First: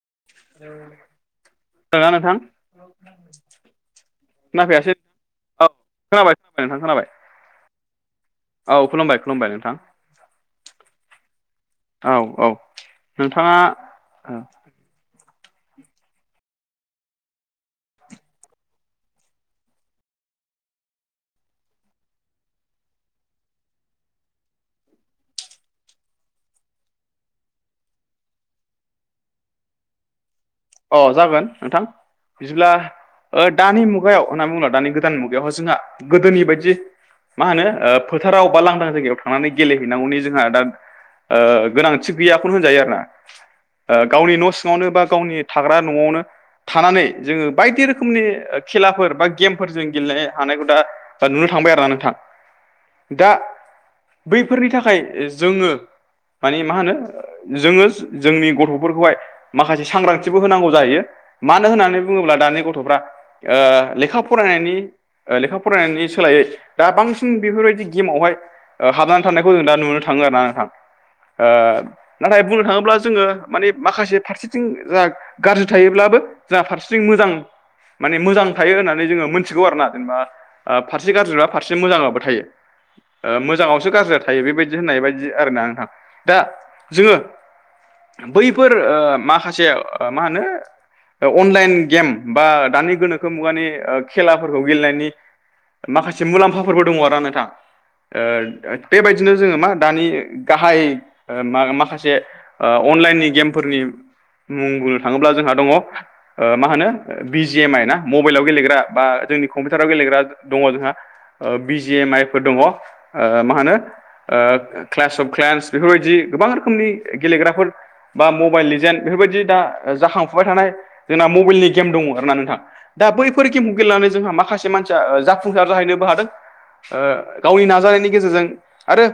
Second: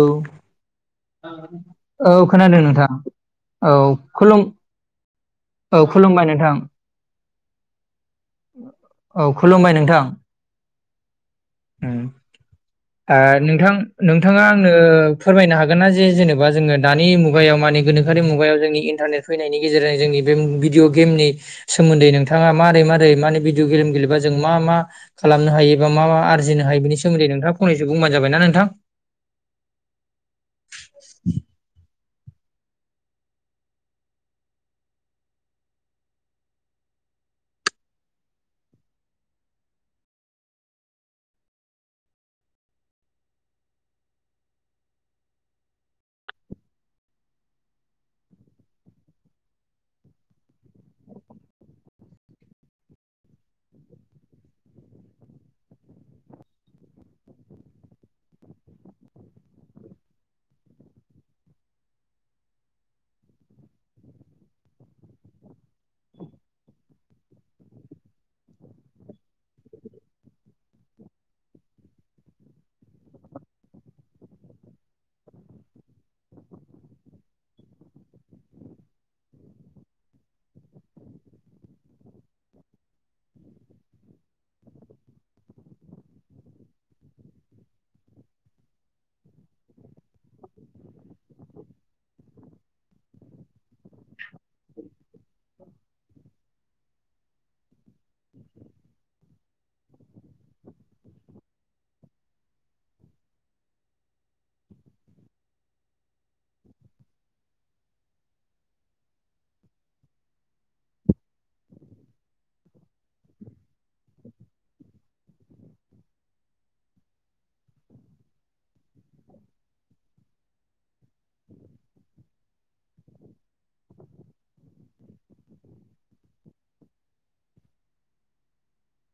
औ-औ खोनादोंना नोंथां खोनादों नोंथां औ खुलुम खोनाफैयासै औ खुलुमबाय खोनाबाय नोंथां खोनाबाय खोनाबाय औ खुलुमबाय नोंथां ओम औ औ नोंथाङा नोंथां नोंथाङा आं नों फोरमायनो हागोन ना जेनेबा जोङो दानि मुगायाव माने गोनोखोआरि मुगायाव जोंनि इन्टारनेट फैनायनि गेजेरजों जोंनि बे भिडिअ' गेमनि सोमोन्दै नोंथाङा मारै मारै माने भिडअ गेम गेलेबा जों मा मा खालामनो हायो बा मा मा आरजि बिनि सोमोनदै फंनैसो बुंबानो जाबायना नोंथां अ जागोन नोंथां बिदिब्ला दानि मुगायाव होनना बुङोला दानि गोदान मुगायावहाय जोंहा गोदोनि बायदि मा होनो फोथाराव बा लांदां जायगायाव थांनानै गेलेहैनांगौनि जोंहा दा गोनांथि गैयाखौनो होनजायो आरो ना गावनि न' सिङावनो बा गावनि थाग्रा न'आवनो थानानै जोङो बायदि रोखोमनि खेलाफोर बा गेमफोर जों गेलेनो हानायखौ दा दा नुनो थांबाय आरोना नोंथां दा बैफोरनि थाखाय जोङो माने मा होनो जोङो जोंनि गथ'फोरखौहाय माखासे सांग्रांथि बो होनांगौ जायो मानो होननानै बुङोब्ला दानि गथ'फ्रा लेखा फरायनायनि लेखा फरायनायनि सोलायै दा बांसिन बेफोरबायदि गेमावहाय हाबनानै थानायखौ जों दा नुनो थाङो आरो ना नोंथां नाथाय बुंनो थाङोब्ला जोङो माने माखासे फारसेथिं जा गाज्रि थायोब्लाबो जोंहा फारसेथिं मोजां माने मोजां थायो होननानै जोङो मोनथिगौ आरो ना जेनेबा फारसे गाज्रिबा फारसे मोजांङाबो थायो मोजाङावसो गाज्रि थायो बेबायदि होननाय बायदि आरोना आंहा दा जोङो बैफोर माखासे मा होनो अनलाइन गेम बा दानि गोनोखो मुगानि खेलाफोरखौ गेलेनायनि माखासे मुलाम्फाफोरबो दङ आरोना नोंथां बेबायदिनो जोङो मा दानि गाहाय माखासे अनलाइननि गेमफोरनि मुं बुंनो थाङोब्ला जोंहा दङ मा होनो बि एम आइ ना मबाइलाव गेलेग्रा बा जोंनि कम्पिउटाराव गेलेग्रा दङ जोंहा बि जि एम आइ फोर दङ मा होनो क्लास अफ क्लन्स बेफोरबायदि गोबां रोखोमनि गेलेग्राफोर बा मबाइल लेजेन् बेफोरबायदि दा जाखांफुबाय थानाय जोंना मबाइलनि गेम दङ आरो ना नोंथां दा बैफोर गेमखौ गेलेनानै जोंहा माखासे मानसिया जाफुंसार जाहैनोबो हादों। गावनि नाजानायनि गेजेरजों आरो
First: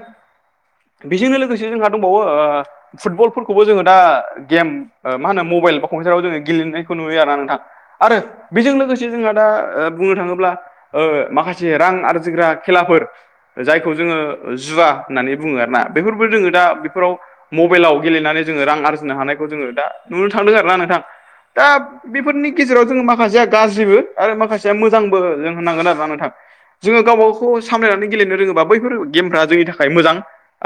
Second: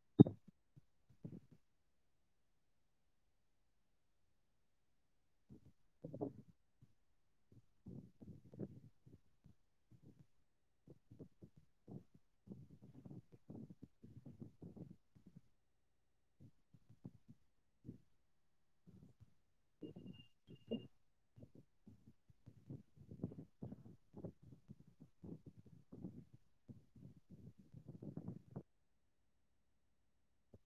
बेजोंनो लोगोसे जोंहा दंबावो फुटबलफोरखौबो जोङो दा गेम मा होनो मबाइल बाम्पिउाराव जो गेलेनाय नुयो आरोना नोंथां। आरो बेजों लोगोसे जोंहा दा बुंनो थाङोब्ला माखासे रां आरजिग्रा खेलाफोर जायखौ जोङो जुवा होननानै बुङो आरो ना बेफोरबो जोङो दा बेफोराव मबाइलाव गेलेनानै जोङो रां आरजिनो हानायखौ जोङो दा नुनो थांदों आरोना नोंथां दा। बेफोरनि गेजेराव जोङो माखासेया गाज्रिबो आरो माखासेया मोजांबो जों होननांगोन आरो आं नोंथां जोङो गावबा गखौ सामलायनानै गेलेनो रोङोबा बैफोर गेमफ्रा जोंनि थाखाय मोजां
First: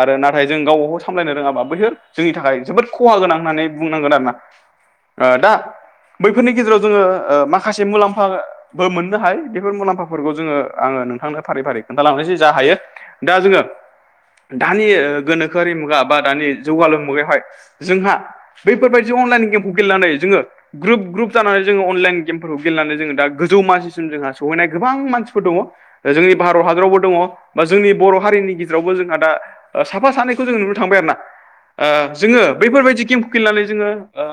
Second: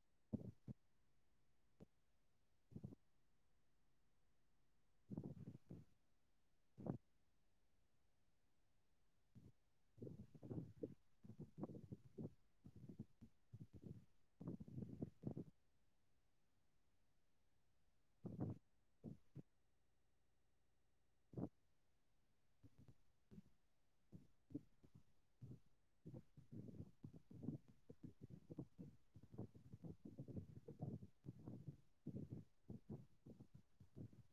आरो नाथाय जों गावबा गाव सामलायनो रोङाबा बैहोर जोंनि थाखाय जोबोद खहा गोनां होननानै बुंनांगोन आरो ना। दा बैफोरनि गेजेराव जोङो माखासे मुलाम्फा। बो मोननो हायो बेफोर मुलाम्फाफोरखौ जोङो आङो नोंथांनो फारि फारि खोन्थालांनोसै जा हायो। दा जोङो दानि गोनोखोआरि मुगा बा दानि जौगालु मुगायावहाय जोंहा बैफोर बाय दि अनलाइन गेम गेलेनानै जोङो ग्रुप ग्रुप जानानै जोङो अनलाइन गेमफोरखौ गेलेनानै जोङो दा गोजौ मासिम जोंहा सहैनाय गोबां मानसिफोर दङ। जोंनि भारत हादरावबो दङ बा जोंनि बर' हारिनि गेजेरावबो जोंहा दा साफा सानैखौ जों नुनो थांबाय आरो ना जोङो बैफोरबायदि गेमखौ गेलेनानै जोङो ओ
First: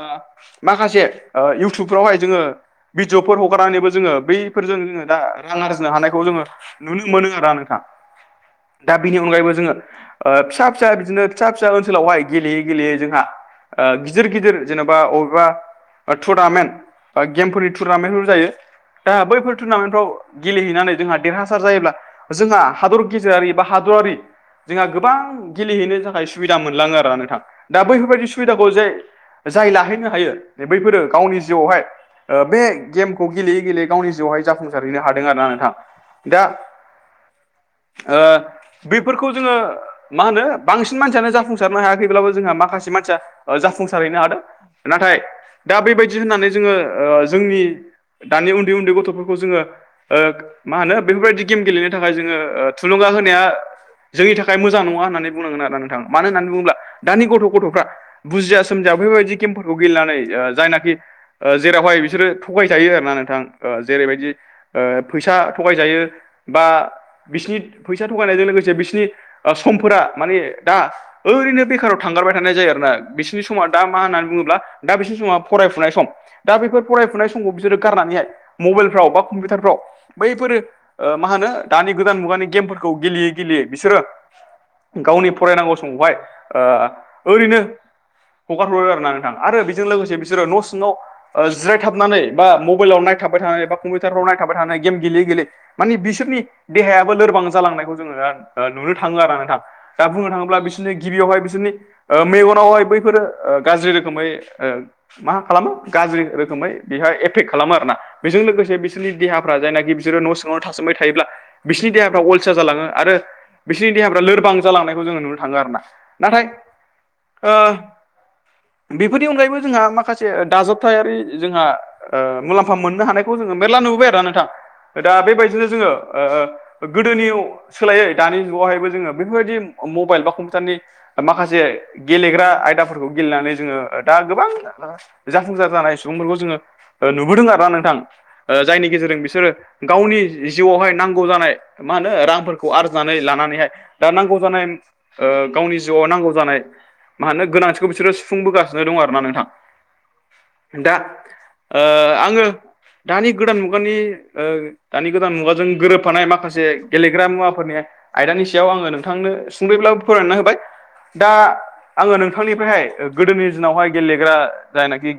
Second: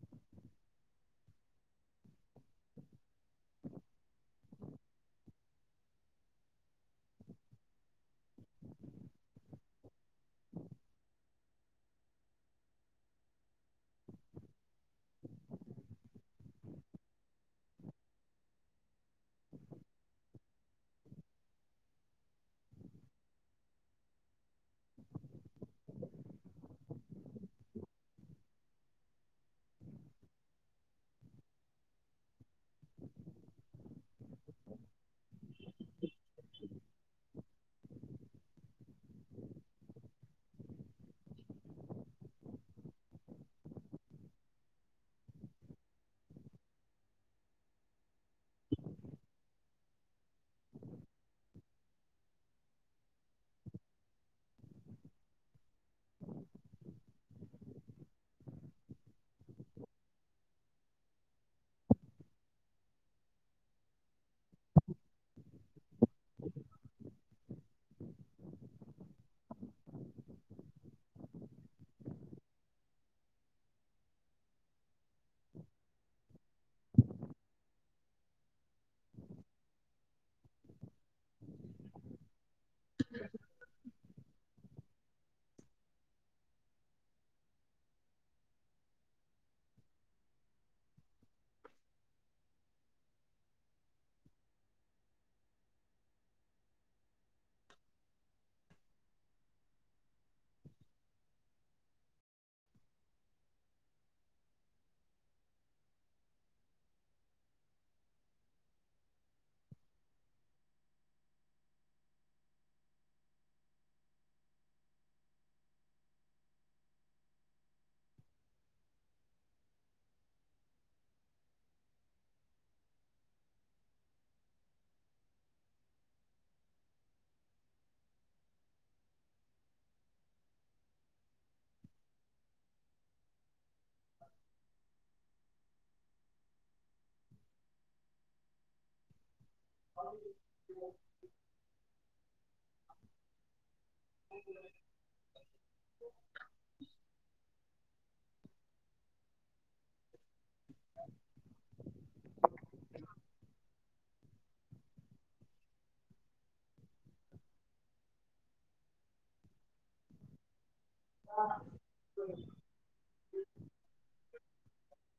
माखासे ओ इउटुबफ्रावहाय जोङो भिडिअफोर हगारनानैबो जोङो बैफोरजों जोङो दा रां आरजिनो हानायखौ जोङो नुनो मोनो आरो ना नोंथां दा बिनि अनगायैबो जोङो ओ फिसा फिसा बिदिनो फिसा फिसा ओनसोलावहाय गेलेयै गेलेयै जोंहा गिदिर गिदिर जेनेबा अबेबा टुरनामेन्ट बा गेमफोरनि टुरनामेन्टफोर जायो दा बैफोर टुरनामेन्टफ्राव गेलेहैनानै जोंहा देरहासार जायोब्ला। जोंहा हादर गेजेरारि बा हादरारि जोंहा गोबां गेलेहैनो थाखाय सुबिदा मोनलाङो आरोना नोंथां दा बैफोरबायदि सुबिदाखौ जे जाय लाहैनो हायो बैफोरो गावनि जिउआवहाय ओ बे गेमखौ गेलेयै गेलेयै गावनि जिउआवहाय जाफुंसारहैनो हादों आरो ना नोंथां। दा ओ बेफोरखौ जोङो मा होनो बांसिन मानसियानो जाफुंसारनो हायाखैब्लाबो जोंहा माखासे मानसिया जाफुंसारहैनो हादों। नाथाय दा बेबायदि होननानै ओ जोङो जोंनि दानि उन्दै उन्दै गथ'फोरखौ जोङो ओ मा होनो बेफोरबायदि गेम गेलेनो थाखाय जोङो थुलुंगा होनाया जोंनि थाखाय मोजां नङा होननानै बुंनांगोन आरोा नोंथाङा मानो होननानै बुङोब्ला दानि गथ' गथ'फ्रा बुजिया सोमजिया बेबायदि गेमफोरखौ गेलेनानै जायनाखि जेरावहाय बिसोरो थगायजायो आरो ना नोंथां जेरैबायदि ओ फैसा थगायजायो बा बिसिनि फैसा थगायनायजों लोगोसे बिसिनि समफोरा माने दा ओरैनो बेखाराव थांगारबाय थानाय जायो आरो ना बिसोरनि समाव दा मा होनना बुङोब्ला दा बिसिनि समाव फरायफुनाय सम दा बेफोर फरायफुनाय समाव बिसोरो गारनानैहाय मबाइलफ्राव बा कम्पिउटारफ्राव बैफोर मा होनो दानि गोदान मुगानि गेमफोरखौ गेलेयै गेलेयै बिसोरो गावनि फरायनांगौ समावहाय ओ ओरैनो हगार हरो आरो ना नों थां आरो बेजों लोगोसे बिसोरो न' सिङाव जिरायथाबनानै बा मबाइलाव नायथाबाय थानाय बा कम्पिउटारफ्राव नायथाबाय थानाय गेम गेलेै गेलेै माने बिसोरनि देहायाबो लोरबां जालांनायखौ जोङो नुनो थाङो आरो नोंथां। दा बुंनो थाङोब्ला बिसोरनि गिबियावहाय बिसोरनि मेगनावहाय बैफोरो गाज्रि रो खोमै मा खालामो गाज्रि रोखोमै बेहा एफेक्ट खालामो आरो ना बेजों लोगोसे बिसोरनि देहाफ्रा जायनाखि बिसोरो न' सिङावनो थासोमबाय थायोब्ला बिसोरनि देहाफ्रा अलसा जालाङो आरो बिसोरनि देहाफ्रा लोरबां जालांनायखौ जोङो नुनो थाङो आरोना नाथाय ओ बेफोरनि अनगायैबो जोंहा माखासे दाजाबथायारि जोंहा ओ मुलाम्फा मोननो हानायखौ जोङो मेरला नुबोाय आरो नोंथां दा बेबायदिनो जोङो ओ गोदोनि सोलायै दानि जुगावहायबो जोङो बेफोरबायदि मबाइल बा कम्पिउटारनि माखासे गेलेग्रा आयदाफोरखौ गेलेनानै जोङो दा गोबां जाफुंसार जानाय सुबुंफोरखौ जोङो नुबोदों आरो ना नोंथां जायनि गेजेरजों बिसोरो गावनि जिउआवहाय नांगौ जानाय मा होनो रांफोरखौ आरजिनानै लानानैहाय दा नांगौ जानाय ओ गावनि जिउआव नांगौ जानाय मा होनो गोनांथिखौ बिसोरो सुफुंबोगासिनो दं आरोना नोंथां दा ओ आङो दानि गोदान मुगानि ओ दानि गोदान मुगाजों गोरोबफानाय माखासे गेलेग्रा मुवाफोरनि आयदानि सायाव आङो नोंथांनो सुंदयैब्लाबो फोररायना होबाय दा आङो नोंथांनिफ्रायहाय गोदोनि दिनावहाय गेलेग्रा जायनाखि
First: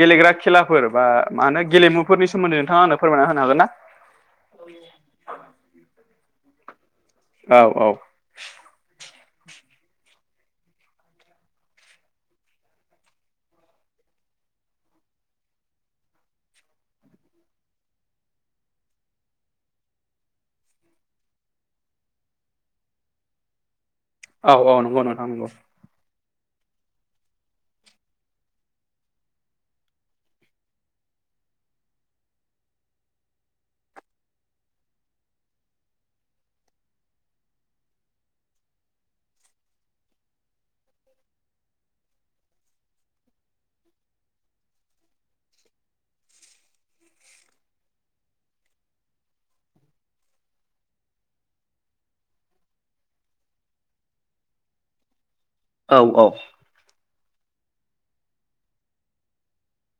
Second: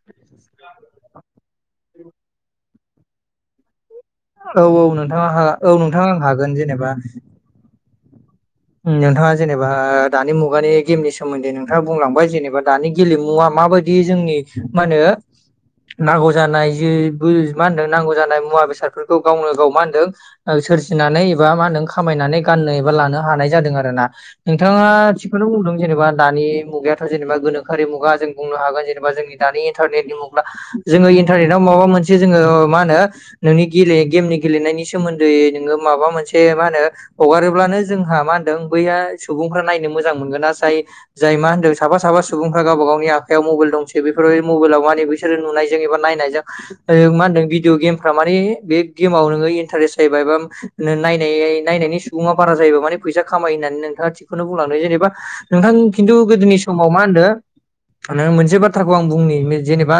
गेलेग्रा खेलाफोर बा मा होनो गेलेमुफोरनि सोमोन्दै नोंथां आनो फोरमायना होनो हागोन ना? औ-औ नोंथाङा औ नोंथां आं हागोन जेनेबा औ-औ नोंथाङा जेनेबा दानि मुगानि गेमनि सोमोन्दै नोंथाङा बुंलांबाय जेनेबा दानि गेलेमुवा माबायदि दि जोंनि मा होनो नांगौ जानाय जि मा होनदों नांगौ जानाय मुवा बेसादफोरखौ गावनो गाव मा होनदों सोरजिनानै एबा मा होनो खामायनानै गाननो एबा लानो हानाय जादों आरो ना। औ औ नोंथाङा नंगौ नोंथां थिगखौनो नंगौ बुंदों। जेनेबा दानि मुगायाथ' जेनेबा गोनोरि मुगा जों बुंनो हागोन जेनेबा जोंनि दानि इन्टारनेटनि मुगा जोङो इन्टारनेटाव माबा मोनसे जोङो मा होनो नोंनि गेले गेमनि गेलेनायनि सोमोन्दै नोङो माबा मोनसे मा होनो हगारोब्लानो जोंहा मा होनदों बैया सुबुंफ्रा नायनो मोजां मोनगोन जाय जाय मा होन्दों साफा सफा सुबुंफ्रा गावबा गावनि आखायाव मबाइल दंसै बेफोरबायदि मबाइलाव मा बिसोरो नुनायजों एबा नायनायजों मा होनदों भिदिअ गेमफ्रा माने बे गेमाव नोङो इन्टारेस्ट जाहैबाय बा नाय नायनायनि सुबुङा बारा जायोबा मे फैसा खामायो होननानै नोंथाङा थिगखौनो बुंलांदों जेनेबा नोंथां खिन्थु गोदोनि समाव मा होनदों मोनसे बाथ्राखौ आं बुंनि जेनेबा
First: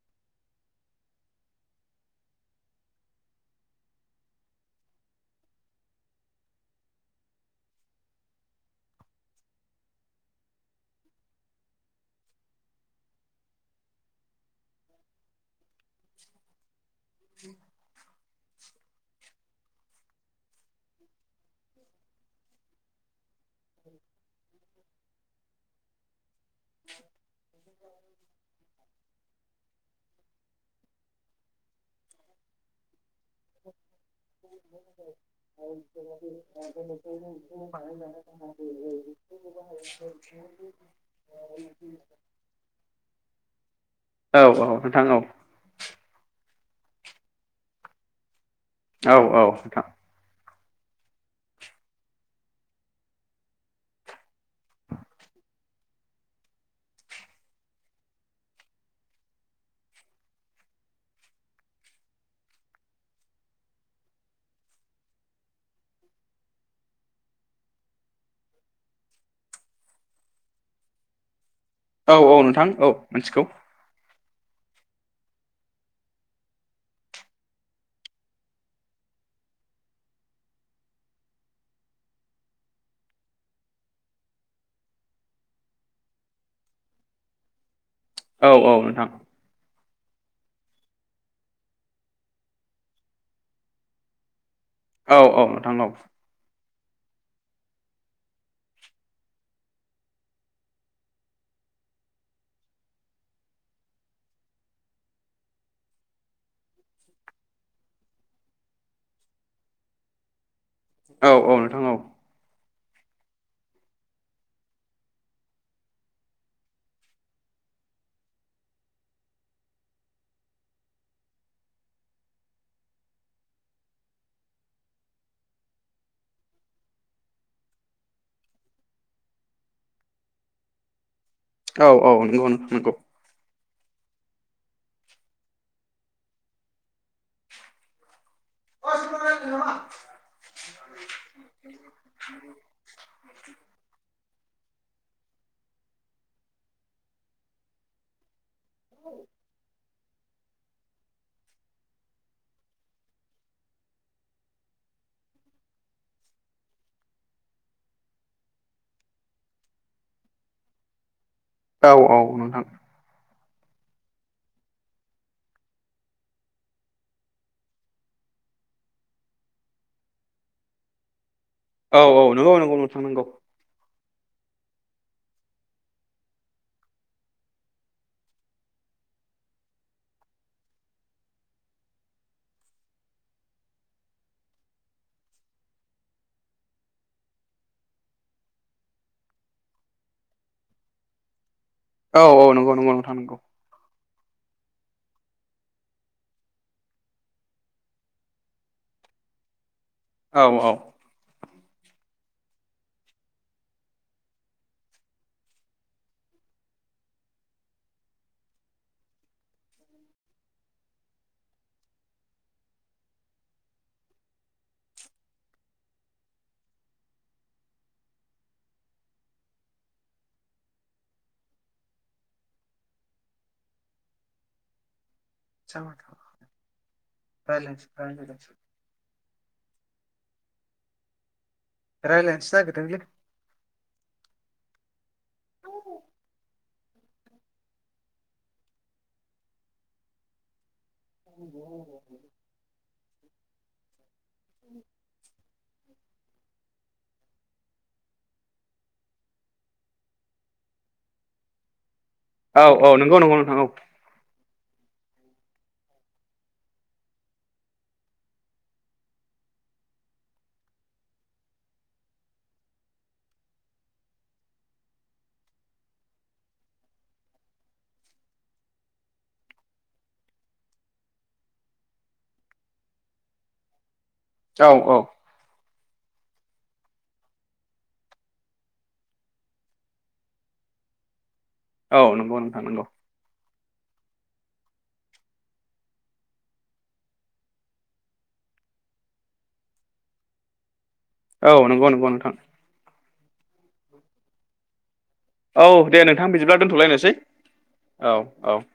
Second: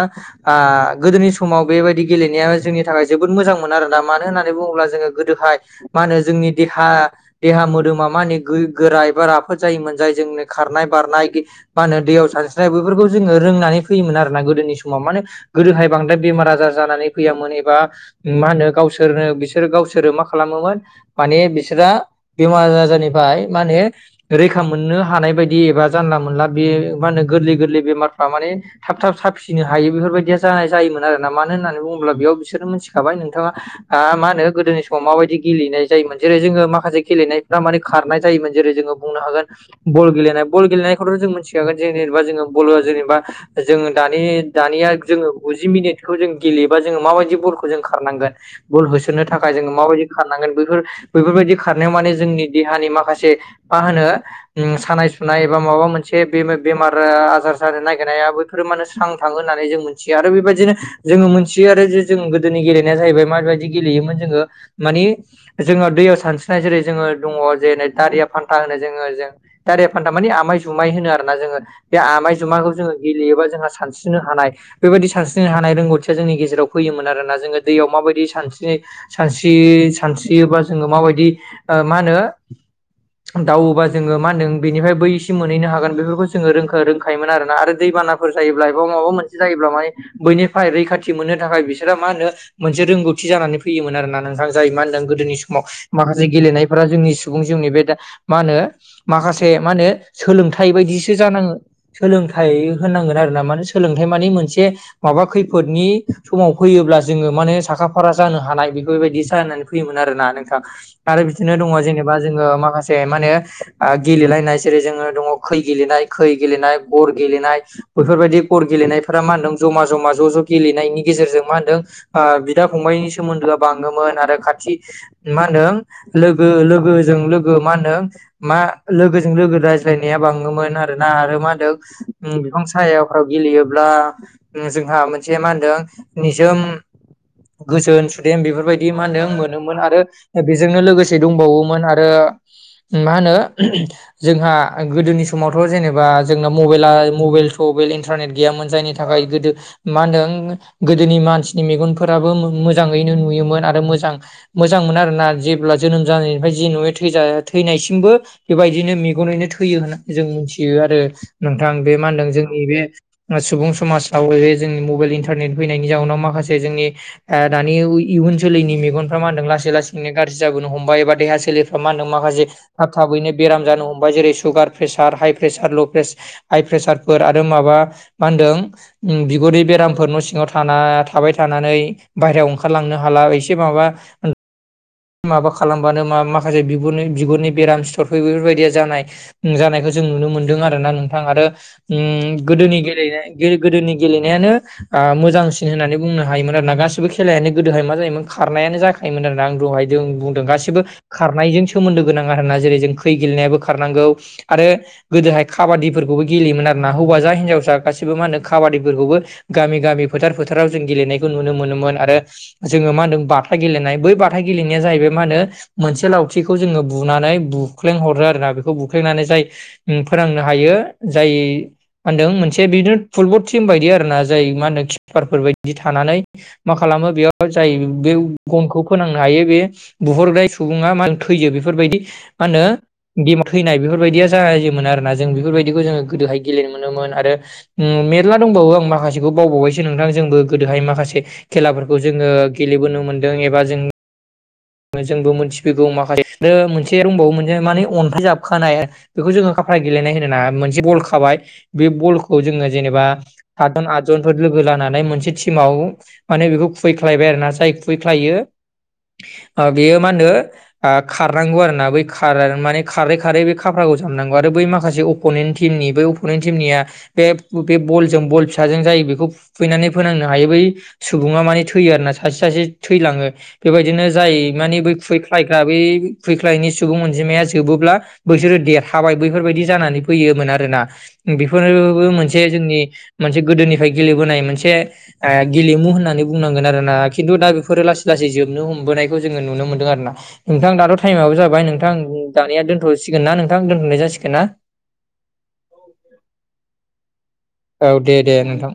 गोदोनि समाव बेबायदि गेलेनाया जोंनि थाखाय जोबोद मोजां मोनो आरोना मानो होननानै बुङोब्ला जोङो गोदोहाय मा होनो जोंनि देहा देहा मोदोमा मान होन गोरा एबा राफोद जायोमोन जाय जोंनि खारनाय बारनाय मा होनो दैयाव सानस्रिनाय बेफोरखौ जोङो रोंनानै फैयोमोन आरोना गोदोनि समाव माने गोदोहाय बांद्राय बेमार आजार जानानै फैयामोन एबा मा होनो गावसोरनो बिसोर गावसोरो मा खालामोमोन माने बिसोरा बेमार आजारनिफ्राय माने रैखा मोननो हानाय बायदि एबा जानला मानला बे मा होनो गोरलै गोरलै बेमारफ्रा माने थाब थाब साफिसिनो हायो बेफोरबायदिया जानाय जायोमोन आरो मानो होननानै बुङोब्ला बेयाव बिसोरो मोनथिखाबाय नोंथाङा मा होनो गोदोनि समाव माबायदि गेलेनाय जायोमोन जेरै जोङो माखासे गेलेनायफ्रा माने खारनाय जायोमोन जेरै जोङो बुंनो हागोन बल गेलेनाय बल गेलेनायखौथ' जों मोनथि खागोन जेनेबा जोङो ब'आ जेनेबा जोङ दानि औ औ दानिया नोंथां जोङो गुजि मिनिटखौ जों गेलेयोबा जोङो माबायदि बलखौ जों खारनांगोन बल औ होसोनो औ थाखाय जोङो नोंथां माबायदि खारनांगोन बेफोर बेफोरबायदि खारनायाव माने जोंनि देहानि माखासे मा होनो सानाय सुनाय एबा माबा मोनसे बे बेमार आजार जानो नागिरनायाबो बे फोरो माने स्रां थाङो होन्नानै जों मिथियो आरो बेबायदिनो जोङो मोनथियो आरो जे जों गोदोनि गेलेनाया जाहैबाय माबायदि गेलेयोमोन जोङो मानि जोङो दैयाव सानस्रिनाय जेरै जोङो दङ जेरै दारिया फान्था होनो जोङो जों दारिया फान्था माने आमाय जुमाय होनो आरोना जोङो बे औ औ आमाय नोंथां जुमायखौ औ जोङो मिथिगौ गेलेयोबा जोंहा सानसि स्रिनो हानाय बेबायदि सानस्रिनो हानाय रोंगौथिया जोंनि गेजेराव फैयोमोन आरोना जोङो दैयाव माबायदि सानस्रिनो सानस्रि सानस्रियोबा जोङो माबायदि मा होनो दावोबा जोङो मा होनदों बेनिफ्राय बै इसे मोनहैनो हागोन बेफोरखौ जोङो र रोंखायोमोन आरोना आरो दैबाना फोर औ जायोब्ला औ एबा नोंथां माबा मोनसे जायोब्ला माने बैनिफ्राय रैखाथि मोननो थाखाय बिसोरा मा होनो मोनसे रोंगौथि जानानै फैयोमोन आरो ना नोंथां जाय मा होन औ गोदोनि औ समाव नोंथां औ माखासे गेलेनायफोरा जोंनि सुबुं जिउनि बे मा होनो माखासे मा होनो सोलोंथाइ बायदिसो जानाङो सोलोंथाइ होनांगोन आरोना माने सोलोंथाइ माने मोनसे माबा खैफोदनि समाव फैयोब्ला जोङो माने साखा फारा जानो हानाय बेफोरबायदि जानानै फैयोमोन आरोना नोंथां आरो औ बिदिनो औ दङ नोंथां जेनेबा जोङो माखासे माने गेलेलायनाय जेरै जोङो दङ खै गेलेनाय खै गेलेनाय बर गेलेनाय बैफोरबायदि गर गेलेनायफोरा मा होनदों जमा जमा ज' ज' गेलेनायनि गेजेरजों मा होन्दों बिदा फंबाइनि सोमोन्दोआ बाङोमोन आरो खाथि मा होनदों लोगो लोगोजों लोगो मा होनो मा लोगोजों लोगो रायज्लायनाया बाङोमोन आरोना आरो मा औ औ होनदों नंगौ बिफां नोंथां नंगौ सायाव गेलेयोब्ला जोंहा मोनसे मा होनदों निजोम गोजोन सुदेम बेफोरबायदि मा होनदों मोनोमोन आरो बेजोंनो लोगोसे दंबावोमोन आरो मा होनो जोंहा गोदोनि समावथ' जेनेबा जोंना मबाइला मबाइल मबाइल इन्टारनेट गैयामोन जायनि थाखाय गोदो मा होनदों गोदोनि मानसिनि मेगनफोराबो मोजाङैनो नुयोमोन आरो मोजां मोजांमोन आरोना जेब्ला जोनोम जानायनिफ्राय जि नुयो थैनायसिमबो बेबायदिनो मेगनैनो थैयो होननानै जों मिथियो आरो नोंथां औ बे मा औ होनदों जोंनि नोंथां बे सुबुं समाजाव जोंनि मबाइल इन्टारनेट फैनायनि जाउनाव माखासे जोंनि दानि इयुन जोलैनि मेगनफ्रा मा होनदों लासै लासैनो गाज्रि जाबोनो हमबाय एबा देहा सोलेरफ्रा मा औ होनो औ माखासे नंगौ नंगौ थाब नोंथां नंगौ थाबैनो बेराम जानो हम बाय जेरै सुगार प्रेसार हाइ प्रेसार ल' प्रेसार हाइ प्रेसारफोर आरो माबा मा होनदों ओ बिगुरनि बेरामफोर न' सिङाव थाना थाबाय थानानै बायहेरायाव ओंखारलांनो हाला एसे माबा माबा खालामबानो मा माखासे बिगुरनि बिगुरनि बेराम सिथरफोर बेफोरबायदिया जानाय जानायखौ जों नुनो मोनदों आरो ना नोंथां आरो उ औ औ नंगौ गोदोनि नंगौ नोंथां नंगौ गेलेनाय गोदोनि गेलेनायानो मोजांसिन होननानै बुंनो हायोमोन आरो ना गासिबो खेलायानो गोदोहाय मा जायोमोन खारनायानो जाखायोमोन आरो ना आं दहाय जों औ बुंदों औ गासिबो खारनायजों सोमोन्दो गोनां आरोना जेरै जों खै गेलेनायाबो खारनांगौ आरो गोदोहाय खाबादिफोरखौबो गेलेयोमोन आरोना हौवासा हिन्जावसा गासैबो मा होनो काबादिफोरखौबो गामि गामि फोथार फोथाराव जों गेलेनायखौ नुनो मोनोमोन आरो जोङो मा होनदों बाथा गेलेनाय बै बाथा गेलेनाया जाहैबाय मा होनो मोनसे लावथिखौ जोङो बुनानै बुख्लेंहरो आरोना बेखौ बुख्लेंनानै जाय फोनांनो हायो जाय मा होनदों मोनसे बिदिनो फुटबल टिम बायदि आरो ना जाय मा होनदों किपारफोर बायदि बिदि थानानै मा खालामो बेयाव जाय बे गनखौ थायो बे बुहरनाय सुबुंआ थैयो बेफोरबायदि मा होनो गेमाव थैनाय बेफोरबायदिया जायोमोन आरोना जों बेफोरबायदिखौ जोङो गोदोहाय गेलेनो मोनोमोन आरो मेरला दंबावो आं माखासेखौ बावबावबायसो नोंथां जोंबो गोदोहाय माखासे खेलाफोरखौ जोङो गेलेबोनो मोनदों एबा जों जोंबो मोनथिबोगौ माखासे मोनसे दंबावो मोनसे माने अन्थाइ जाबखानाय बेखौ जोङो खाफ्रा गेलेनाय होनो ना मोनसे बल खाबाय बे बलखौ खौ औ जोङो औ जेनेबा नंगौ नंगौ नोंथां औ सातजन आत जनफोर लोगो जानानै मोनसे टिमाव माने बेखौ खुबैख्लायबाय आरो ना जाय खुबैख्लायो बेयो मा होनो खारनांगौ आरो ना बै खार माने खारै खारै बे खाफ्राखौ जाबनांगौ आरो बै माखासे अपनेन्ट टिमनि बे अपनेन्ट टिमनिया बे बे बलजों बल फिसाजों जाय बेखौ खुबैनानै फोनांनो हायो बै सुबुङा माने थैयो आरो ना सासे सासे थैलाङो बेबायदिनो जाय मानि बै औ खुबैख्लाय ग्रा बै खुबैख्लायनि सुबुं अनजिमाया जोबोब्ला बैसोरो देरहाबाय बैफोरबायदि जानानै फैयोमोन आरोना औ बेफोरबो नंगौ मोनसे नोंथां जोंनि नंगौ मोनसे गोदोनिफ्राय गेलेबोनाय मोनसे गेलेमु होननानै बुंनांगोन आरोना खिन्थु दा बेफोरो लासै लासै जोबनो हमबोनाय खौ जोङो नुनो मोनदों आरो ना नोंथां दाथ' टाइमाबो जाबाय औ नंगौ नोंथां नंगौ दानिया दोनथ सिगोन ना नोंथां दोनथ'नाय जासिगोन ना औ दे नोंथां बिदिब्ला दोनथ'लायनोसै औ दे दे नोंथां